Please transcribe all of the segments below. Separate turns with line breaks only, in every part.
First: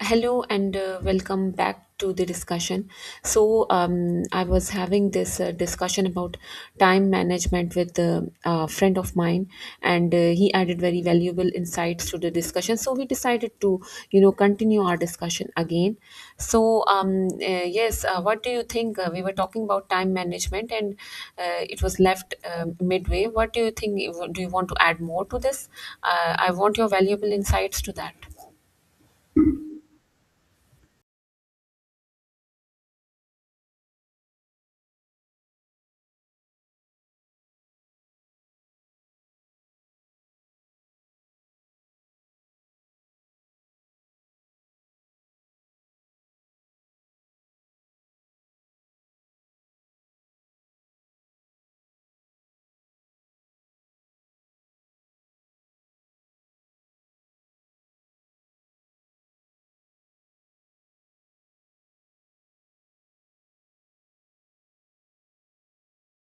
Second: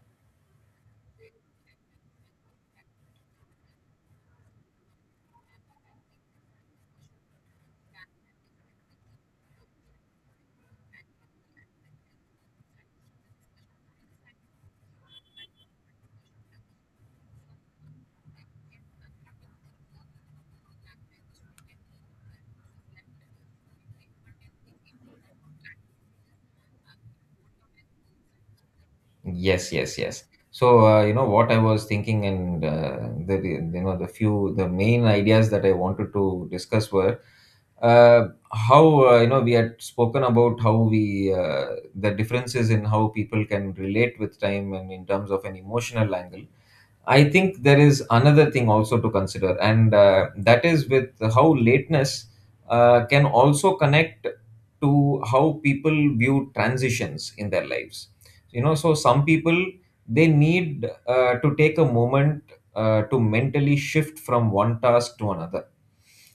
Hello and welcome back to the discussion. I was having this discussion about time management with a friend of mine, and he added very valuable insights to the discussion. So, we decided to, continue our discussion again. Yes, what do you think? We were talking about time management, and it was left midway. What do you think? Do you want to
Thank
add more to this?
you.
I want your valuable insights to that.
Yes, yes, yes. So you know what I was thinking. And the you know, the main ideas that I wanted to discuss were, how, you know, we had spoken about how we, the differences in how people can relate with time and in terms of an emotional angle. I think there is another thing also to consider, and that is with how lateness can also connect to how people view transitions in their lives, you know. So some people, they need to take a moment to mentally shift from one task to another.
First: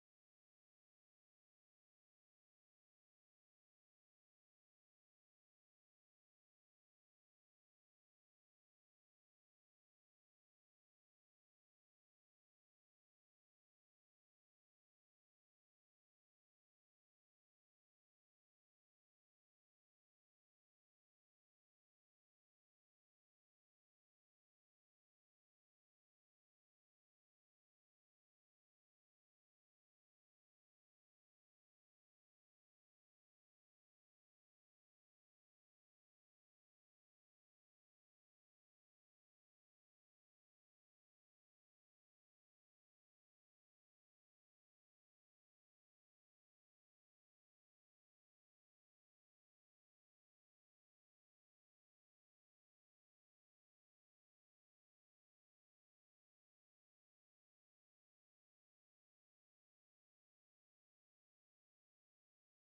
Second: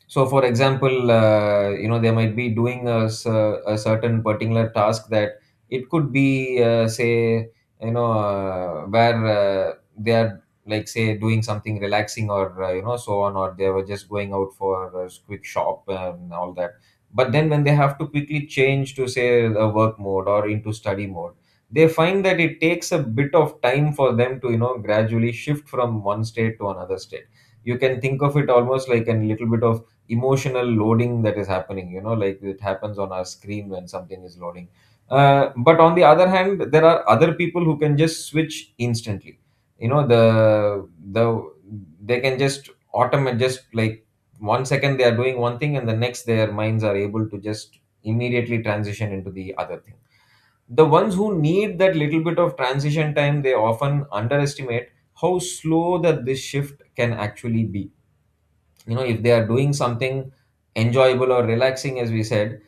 So for example, you know, they might be doing a certain particular task that it could be, say, you know, where, they are, like, say, doing something relaxing, or, you know, so on, or they were just going out for a quick shop and all that. But then when they have to quickly change to say a work mode or into study mode, they find that it takes a bit of time for them to, you know, gradually shift from one state to another state. You can think of it almost like a little bit of emotional loading that is happening, you know, like it happens on our screen when something is loading. But on the other hand, there are other people who can just switch instantly, you know. They can just automate, just like, one second they are doing one thing and the next their minds are able to just immediately transition into the other thing. The ones who need that little bit of transition time, they often underestimate how slow that this shift can actually be. You know, if they are doing something enjoyable or relaxing, as we said,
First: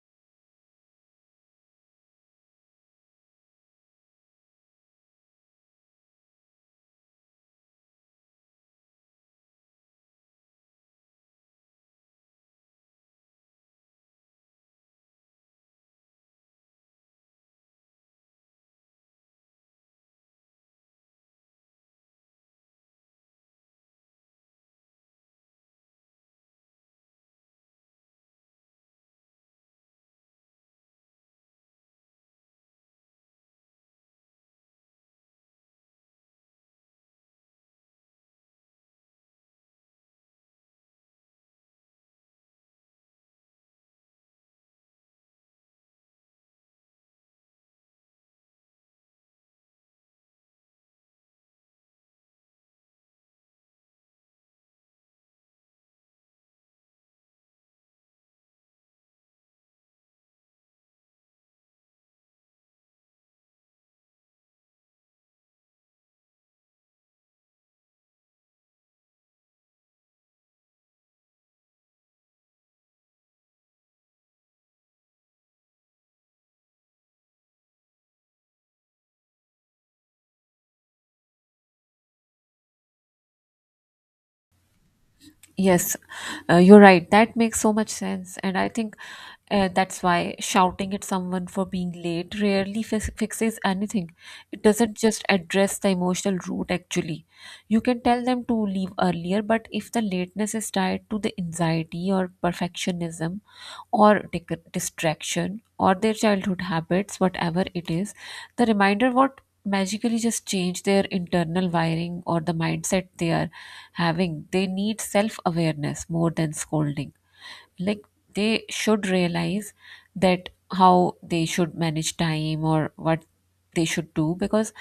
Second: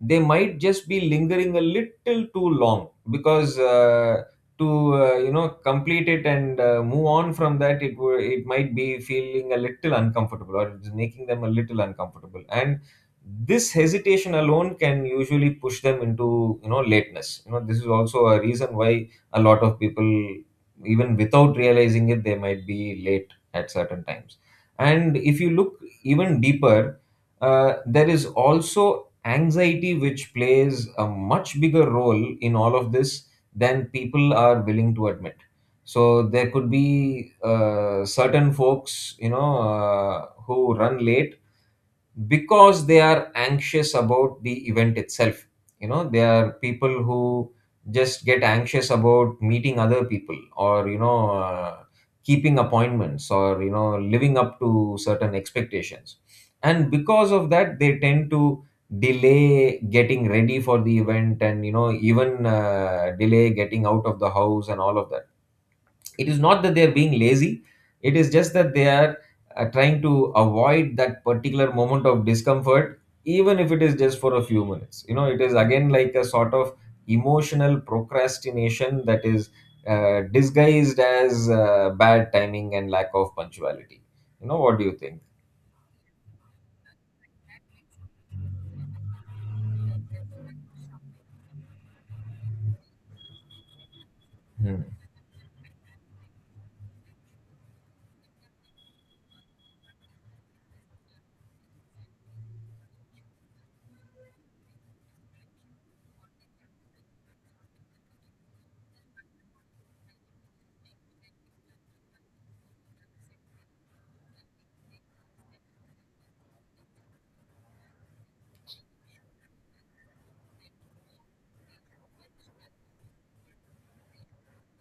they might just be lingering a little too long because, to, you know, complete it, and, move on from that, it might be feeling a little uncomfortable, or it's making them a little uncomfortable, and this hesitation alone can usually push them into, you know, lateness. You know, this is also a reason why a lot of people, even without realizing it, they might be late at certain times. And if you look even deeper, there is also anxiety, which plays a much bigger role in all of this than people are willing to admit. So there could be certain folks, you know, who run late because they are anxious about the event itself. You know, they are people who just get anxious about meeting other people, or, you know, keeping appointments, or, you know, living up to certain expectations, and because of that, they tend to delay getting ready for the event, and, you know, even, delay getting out of the house and all of that. It is not that they are being lazy, it is just that they are, trying to avoid that particular moment of discomfort, even if it is just for a few minutes. You know, it is again like a sort of emotional procrastination that is, disguised as, bad timing and lack of punctuality. You know, what do you think?
Yes, you're right. That makes so much sense. And I think that's why shouting at someone for being late rarely fix fixes anything. It
Hmm.
doesn't just address the emotional root, actually. You can tell them to leave earlier, but if the lateness is tied to the anxiety or perfectionism or distraction or their childhood habits, whatever it is, the reminder what magically just change their internal wiring or the mindset they are having. They need self awareness more than scolding. Like, they should realize that how they should manage time or what they should do because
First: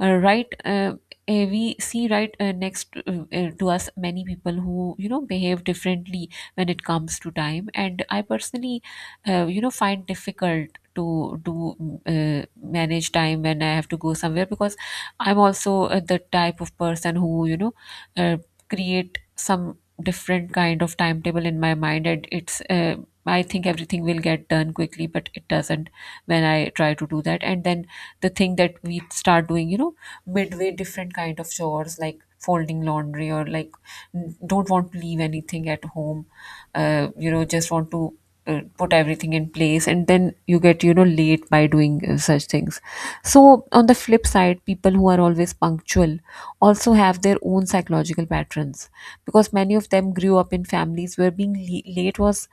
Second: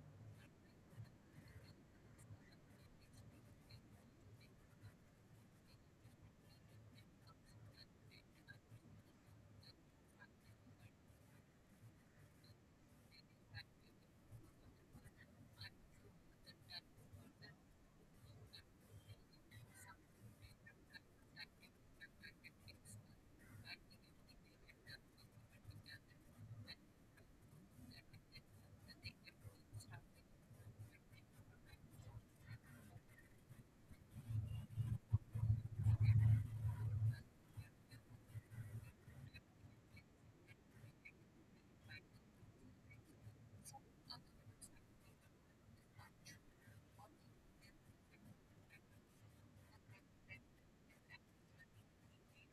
uh, right uh, we see to us many people who behave differently when it comes to time. And I personally find difficult to do manage time when I have to go somewhere, because I'm also the type of person who uh, create some different kind of timetable in my mind, and it's I think everything will get done quickly but it doesn't. When I try to do that, and then the thing that we start doing, midway different kind of chores like folding laundry, or like don't want to leave anything at home, just want to put everything in place, and then you get, late by doing such things. So on the flip side, people who are always punctual also have their own psychological patterns, because many of them grew up in families where being late was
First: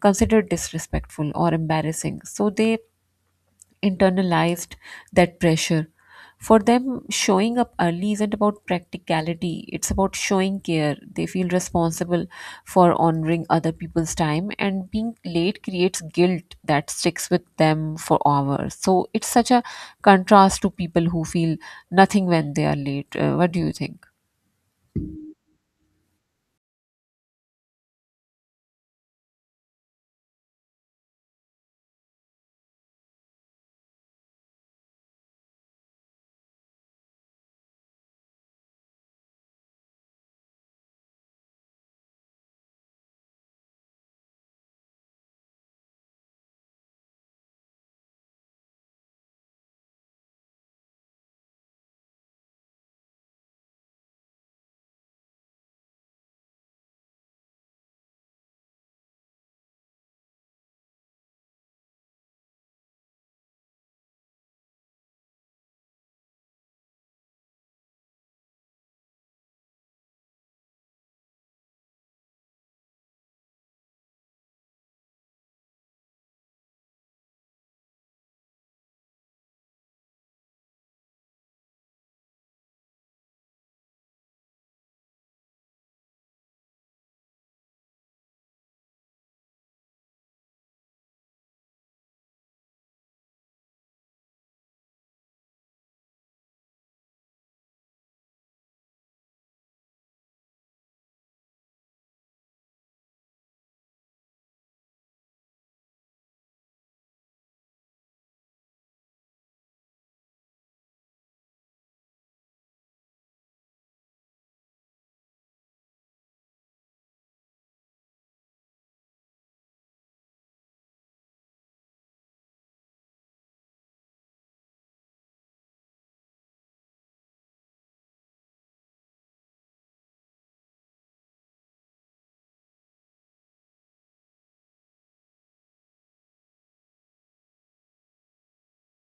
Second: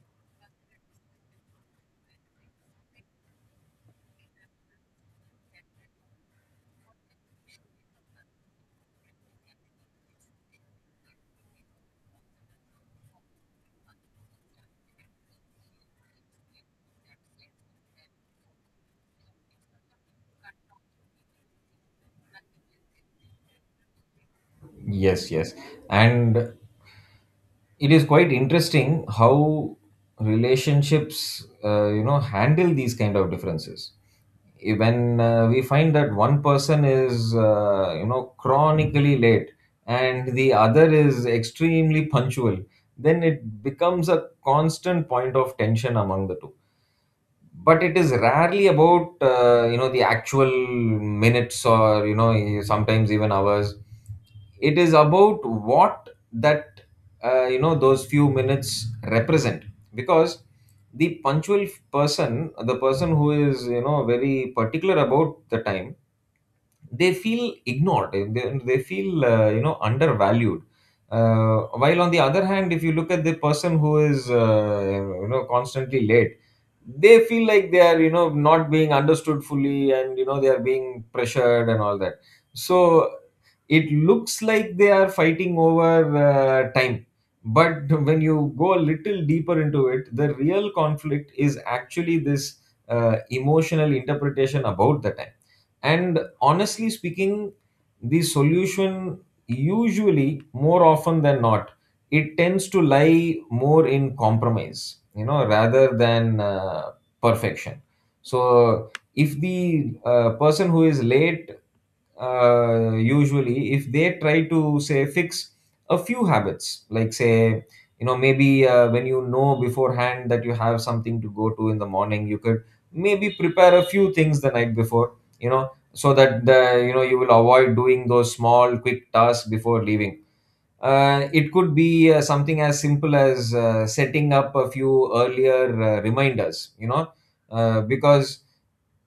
considered disrespectful or embarrassing, so they internalized that pressure. For them, showing up early isn't about practicality, it's about showing care. They feel responsible for honoring other people's time, and being late creates guilt that sticks with them for hours. So it's such a contrast to people who feel nothing when they are late. What do you think?
Yes, yes. And it is quite interesting how relationships, you know, handle these kind of differences. When, we find that one person is, you know, chronically late, and the other is extremely punctual, then it becomes a constant point of tension among the two, but it is rarely about, you know, the actual minutes, or, you know, sometimes even hours. It is about what that, you know, those few minutes represent, because the punctual person, the person who is, you know, very particular about the time, they feel ignored. They feel, you know, undervalued, while on the other hand, if you look at the person who is, you know, constantly late, they feel like they are, you know, not being understood fully, and, you know, they are being pressured and all that. So it looks like they are fighting over, time, but when you go a little deeper into it, the real conflict is actually this, emotional interpretation about the time. And honestly speaking, the solution, usually more often than not, it tends to lie more in compromise, you know, rather than, perfection. So if the, person who is late, usually, if they try to say fix a few habits, like, say, you know, maybe, when you know beforehand that you have something to go to in the morning, you could maybe prepare a few things the night before, you know, so that the, you know, you will avoid doing those small quick tasks before leaving. It could be, something as simple as, setting up a few earlier, reminders, you know, because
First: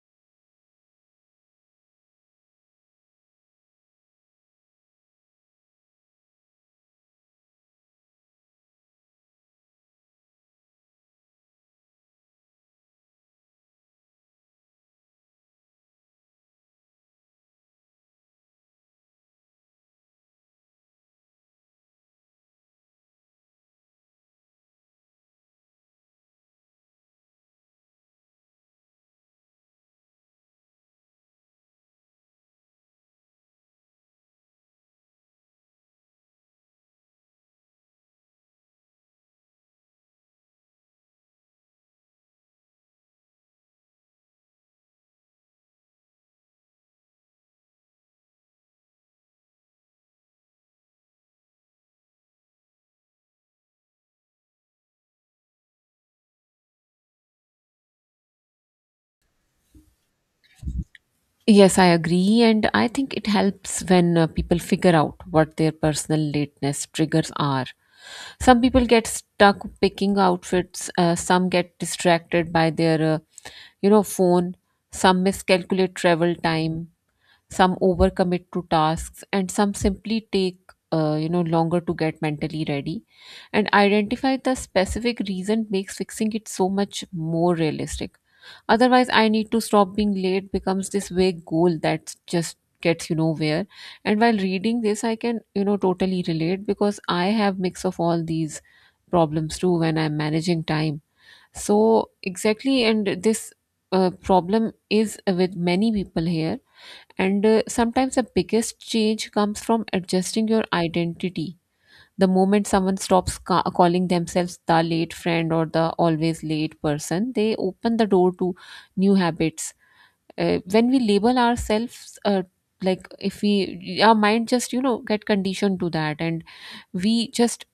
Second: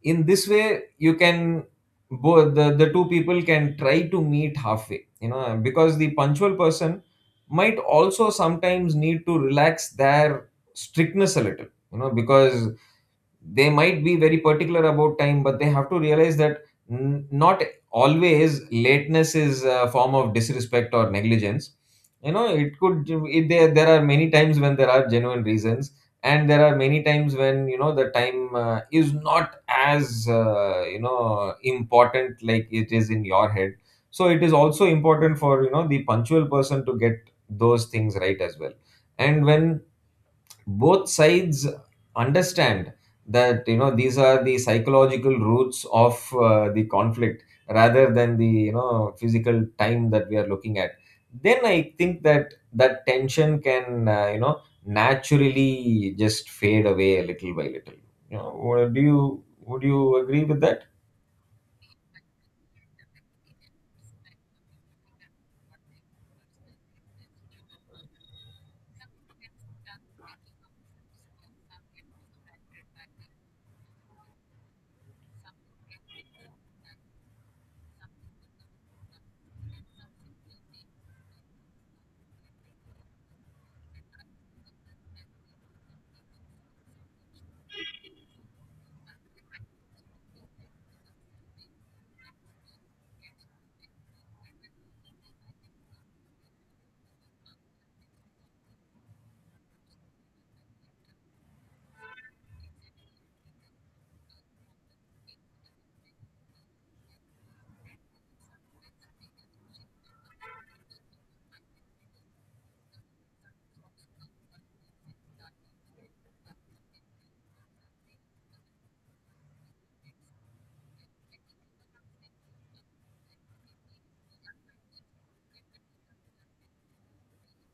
in this way you can, both, the two people can try to meet halfway, you know, because the punctual person might also sometimes need to relax their strictness a little, you know, because they might be very particular about time, but they have to realize that, not always lateness is a form of disrespect or negligence. You know, it could it, there are many times when there are genuine reasons, and there are many times when, you know, the time, is not as, you know, important like it is in your head. So it is also important for, you know, the punctual person to get those things right as well, and when both sides understand that, you know, these are the psychological roots of, the conflict rather than the, you know, physical time that we are looking at, then I think that tension can, you know, naturally just fade away little by little. You know, what do you would you agree with that?
Yes, I agree, and I think it helps when people figure out what their personal lateness triggers are. Some people get stuck picking outfits, some get distracted by their, you know, phone, some miscalculate travel time, some overcommit to tasks, and some simply take you know longer to get mentally ready, and identify the specific reason makes fixing it so much more realistic. Otherwise, I need to stop being late becomes this vague goal that just gets you nowhere. And while reading this, I can you know totally relate, because I have mix of all these problems too when I'm managing time. So exactly, and this problem is with many people here. And sometimes the biggest change comes from adjusting your identity. The moment someone stops calling themselves the late friend or the always late person, they open the door to new habits. When we label ourselves, like if we, our mind just, you know, get conditioned to that, and we just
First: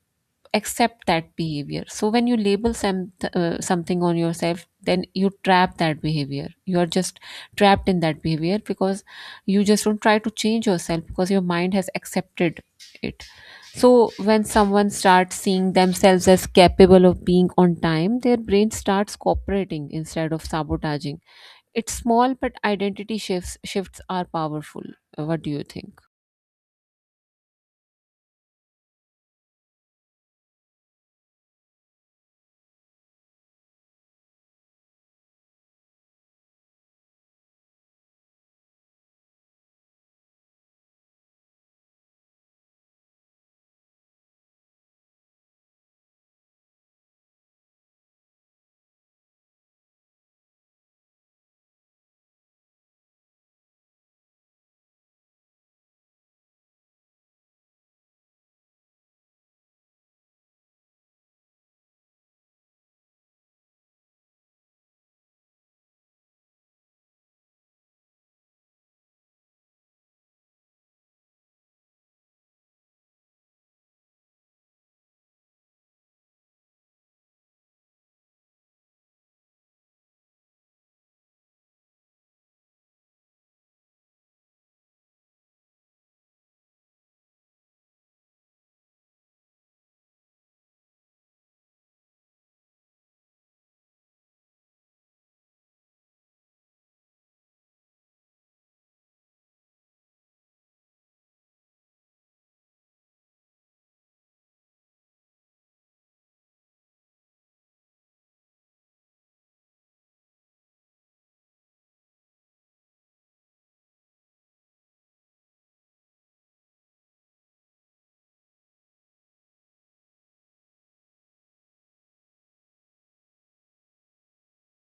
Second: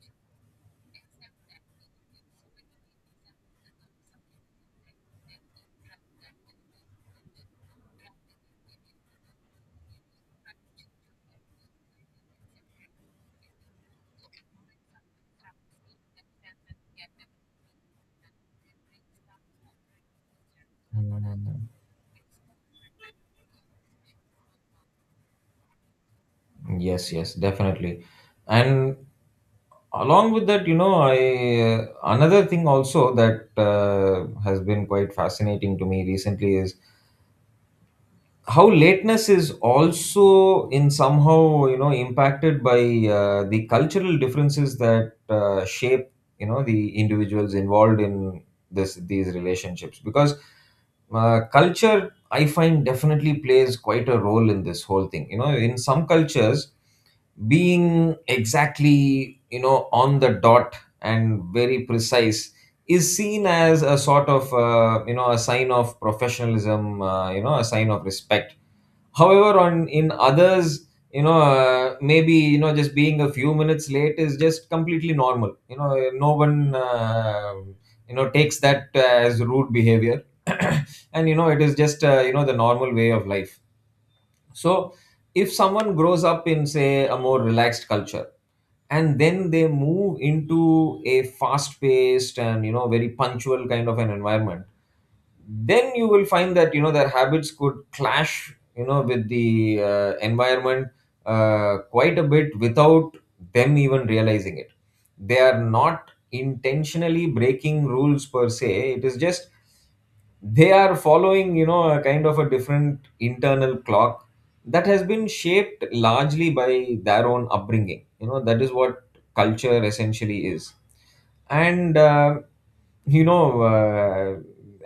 accept that behavior. So when you label some something on yourself, then you trap that behavior. You are just trapped in that behavior because you just don't try to change yourself because your mind has accepted it. So when someone starts seeing themselves as capable of being on time, their brain starts cooperating instead of sabotaging. It's small, but identity shifts shifts are powerful. What do you think?
Yes, yes, definitely. And along with that, you know, I another thing also that, has been quite fascinating to me recently is how lateness is also in somehow, you know, impacted by, the cultural differences that, shape, you know, the individuals involved in this these relationships, because, culture, I find, definitely plays quite a role in this whole thing. You know, in some cultures, being exactly, you know, on the dot and very precise is seen as a sort of, you know, a sign of professionalism, you know, a sign of respect. However, on in others, you know, maybe, you know, just being a few minutes late is just completely normal. You know, no one, you know, takes that as rude behavior and, you know, it is just, you know, the normal way of life. So if someone grows up in, say, a more relaxed culture, and then they move into a fast paced and, you know, very punctual kind of an environment, then you will find that, you know, their habits could clash, you know, with the, environment, quite a bit without them even realizing it. They are not intentionally breaking rules per se, it is just they are following, you know, a kind of a different internal clock that has been shaped largely by their own upbringing. You know, that is what culture essentially is. And you know,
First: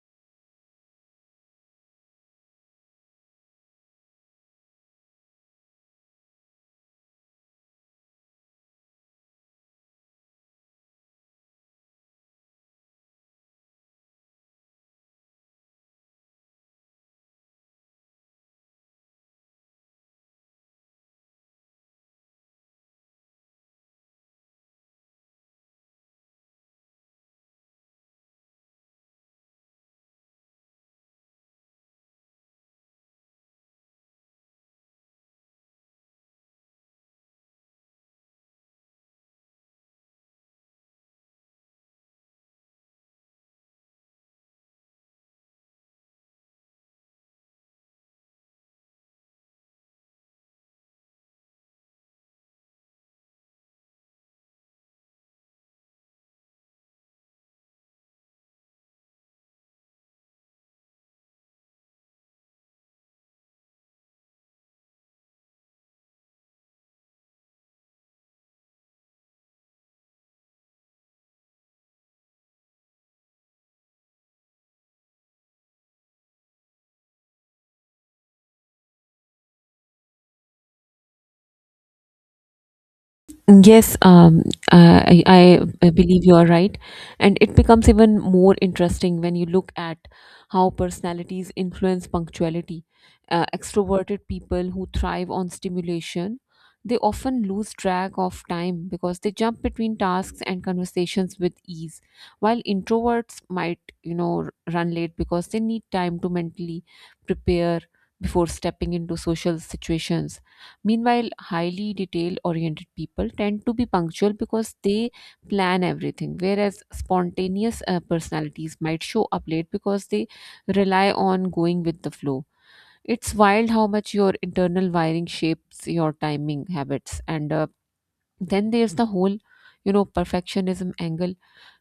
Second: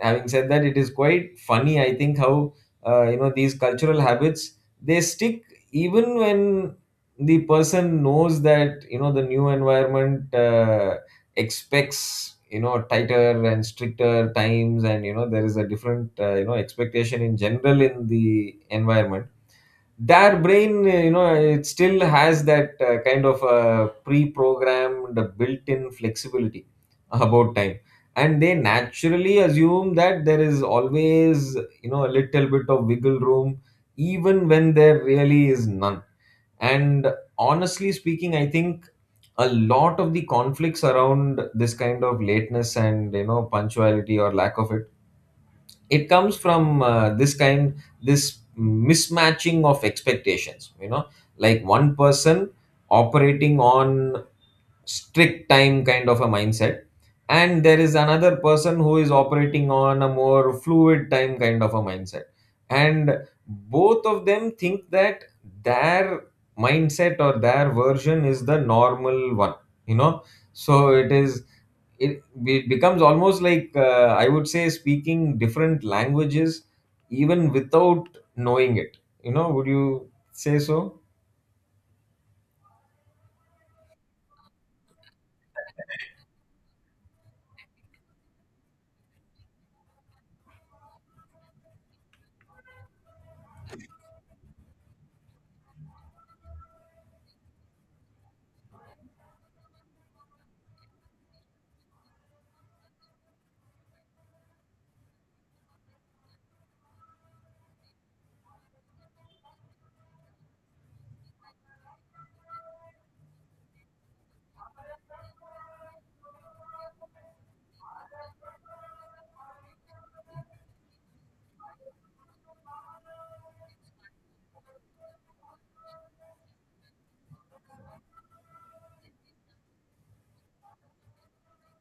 having said that, it is quite funny, I think, how, you know, these cultural habits, they stick even when the person knows that, you know, the new environment, expects, you know, tighter and stricter times, and, you know, there is a different, you know, expectation in general in the environment. Their brain, you know, it still has that, kind of, pre-programmed built-in flexibility about time, and they naturally assume that there is always, you know, a little bit of wiggle room even when there really is none. And honestly speaking, I think a lot of the conflicts around this kind of lateness and, you know, punctuality or lack of it, it comes from, this mismatching of expectations. You know, like one person operating on strict time kind of a mindset, and there is another person who is operating on a more fluid time kind of a mindset, and both of them think that their mindset or their version is the normal one, you know. So it is, it becomes almost like, I would say, speaking different languages even without knowing it. You know, would you say so?
Yes, I believe you are right. And it becomes even more interesting when you look at how personalities influence punctuality. Extroverted people who thrive on stimulation, they often lose track of time because they jump between tasks and conversations with ease, while introverts might, you know, run late because they need time to mentally prepare before stepping into social situations. Meanwhile, highly detail oriented people tend to be punctual because they plan everything, whereas spontaneous personalities might show up late because they rely on going with the flow. It's wild how much your internal wiring shapes your timing habits. And then there's the whole, you know, perfectionism angle,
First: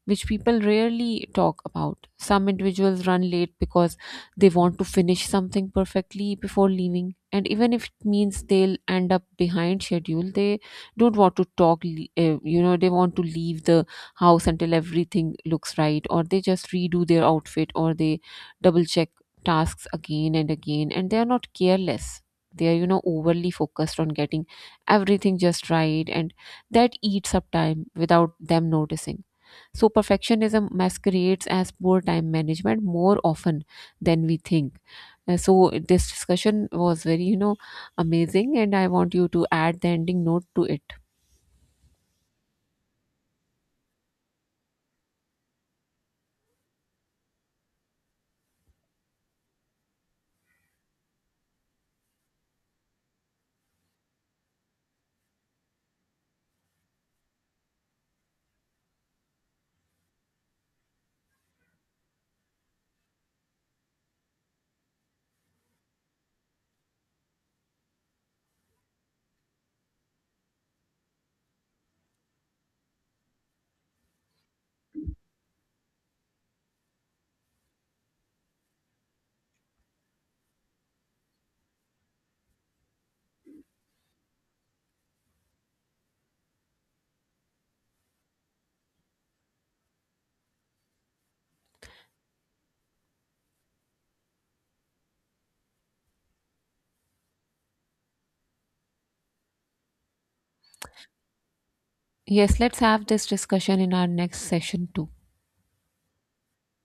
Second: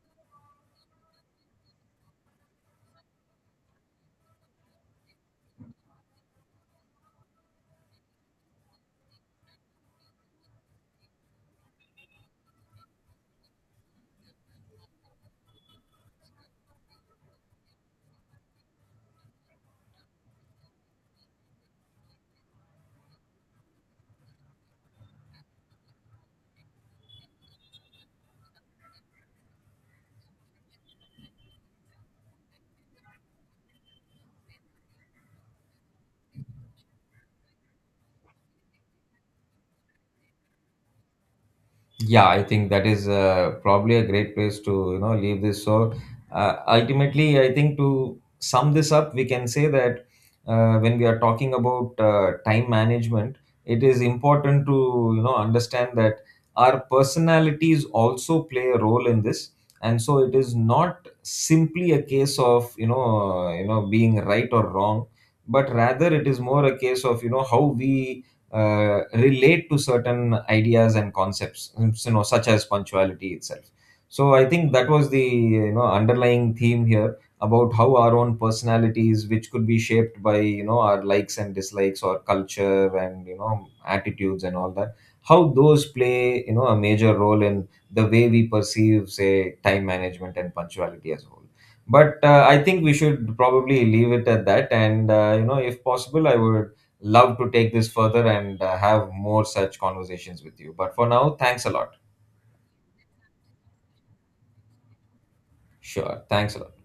which people rarely talk about. Some individuals run late because they want to finish something perfectly before leaving. And even if it means they'll end up behind schedule, they don't want to talk, you know, they want to leave the house until everything looks right, or they just redo their outfit, or they double check tasks again and again. And they are not careless. They are, you know, overly focused on getting everything just right, and that eats up time without them noticing. So, perfectionism masquerades as poor time management more often than we think. So, this discussion was very, you know, amazing, and I want you to add the ending note to it.
Yeah, I think that is, probably a great place to, you know, leave this. So, ultimately, I think to sum this up, we can say that, when we are talking about, time management, it is important to, you know, understand that our personalities also play a role in this, and so it is not simply a case of, you know, you know, being right or wrong, but rather it is more a case of, you know, how we, relate to certain ideas and concepts, you know, such as punctuality itself. So I think that was the, you know, underlying theme here about how our own personalities, which could be shaped by, you know, our likes and dislikes or culture and, you know, attitudes and all that, how those play, you know, a major role in the way we perceive, say, time management and punctuality as a whole. But, I think we should probably leave it at that. And, you know, if possible, I would love to take this further and, have more such conversations with you. But for now, thanks a lot.
Yes, let's have this discussion in our next session too.
Sure. Thanks a lot.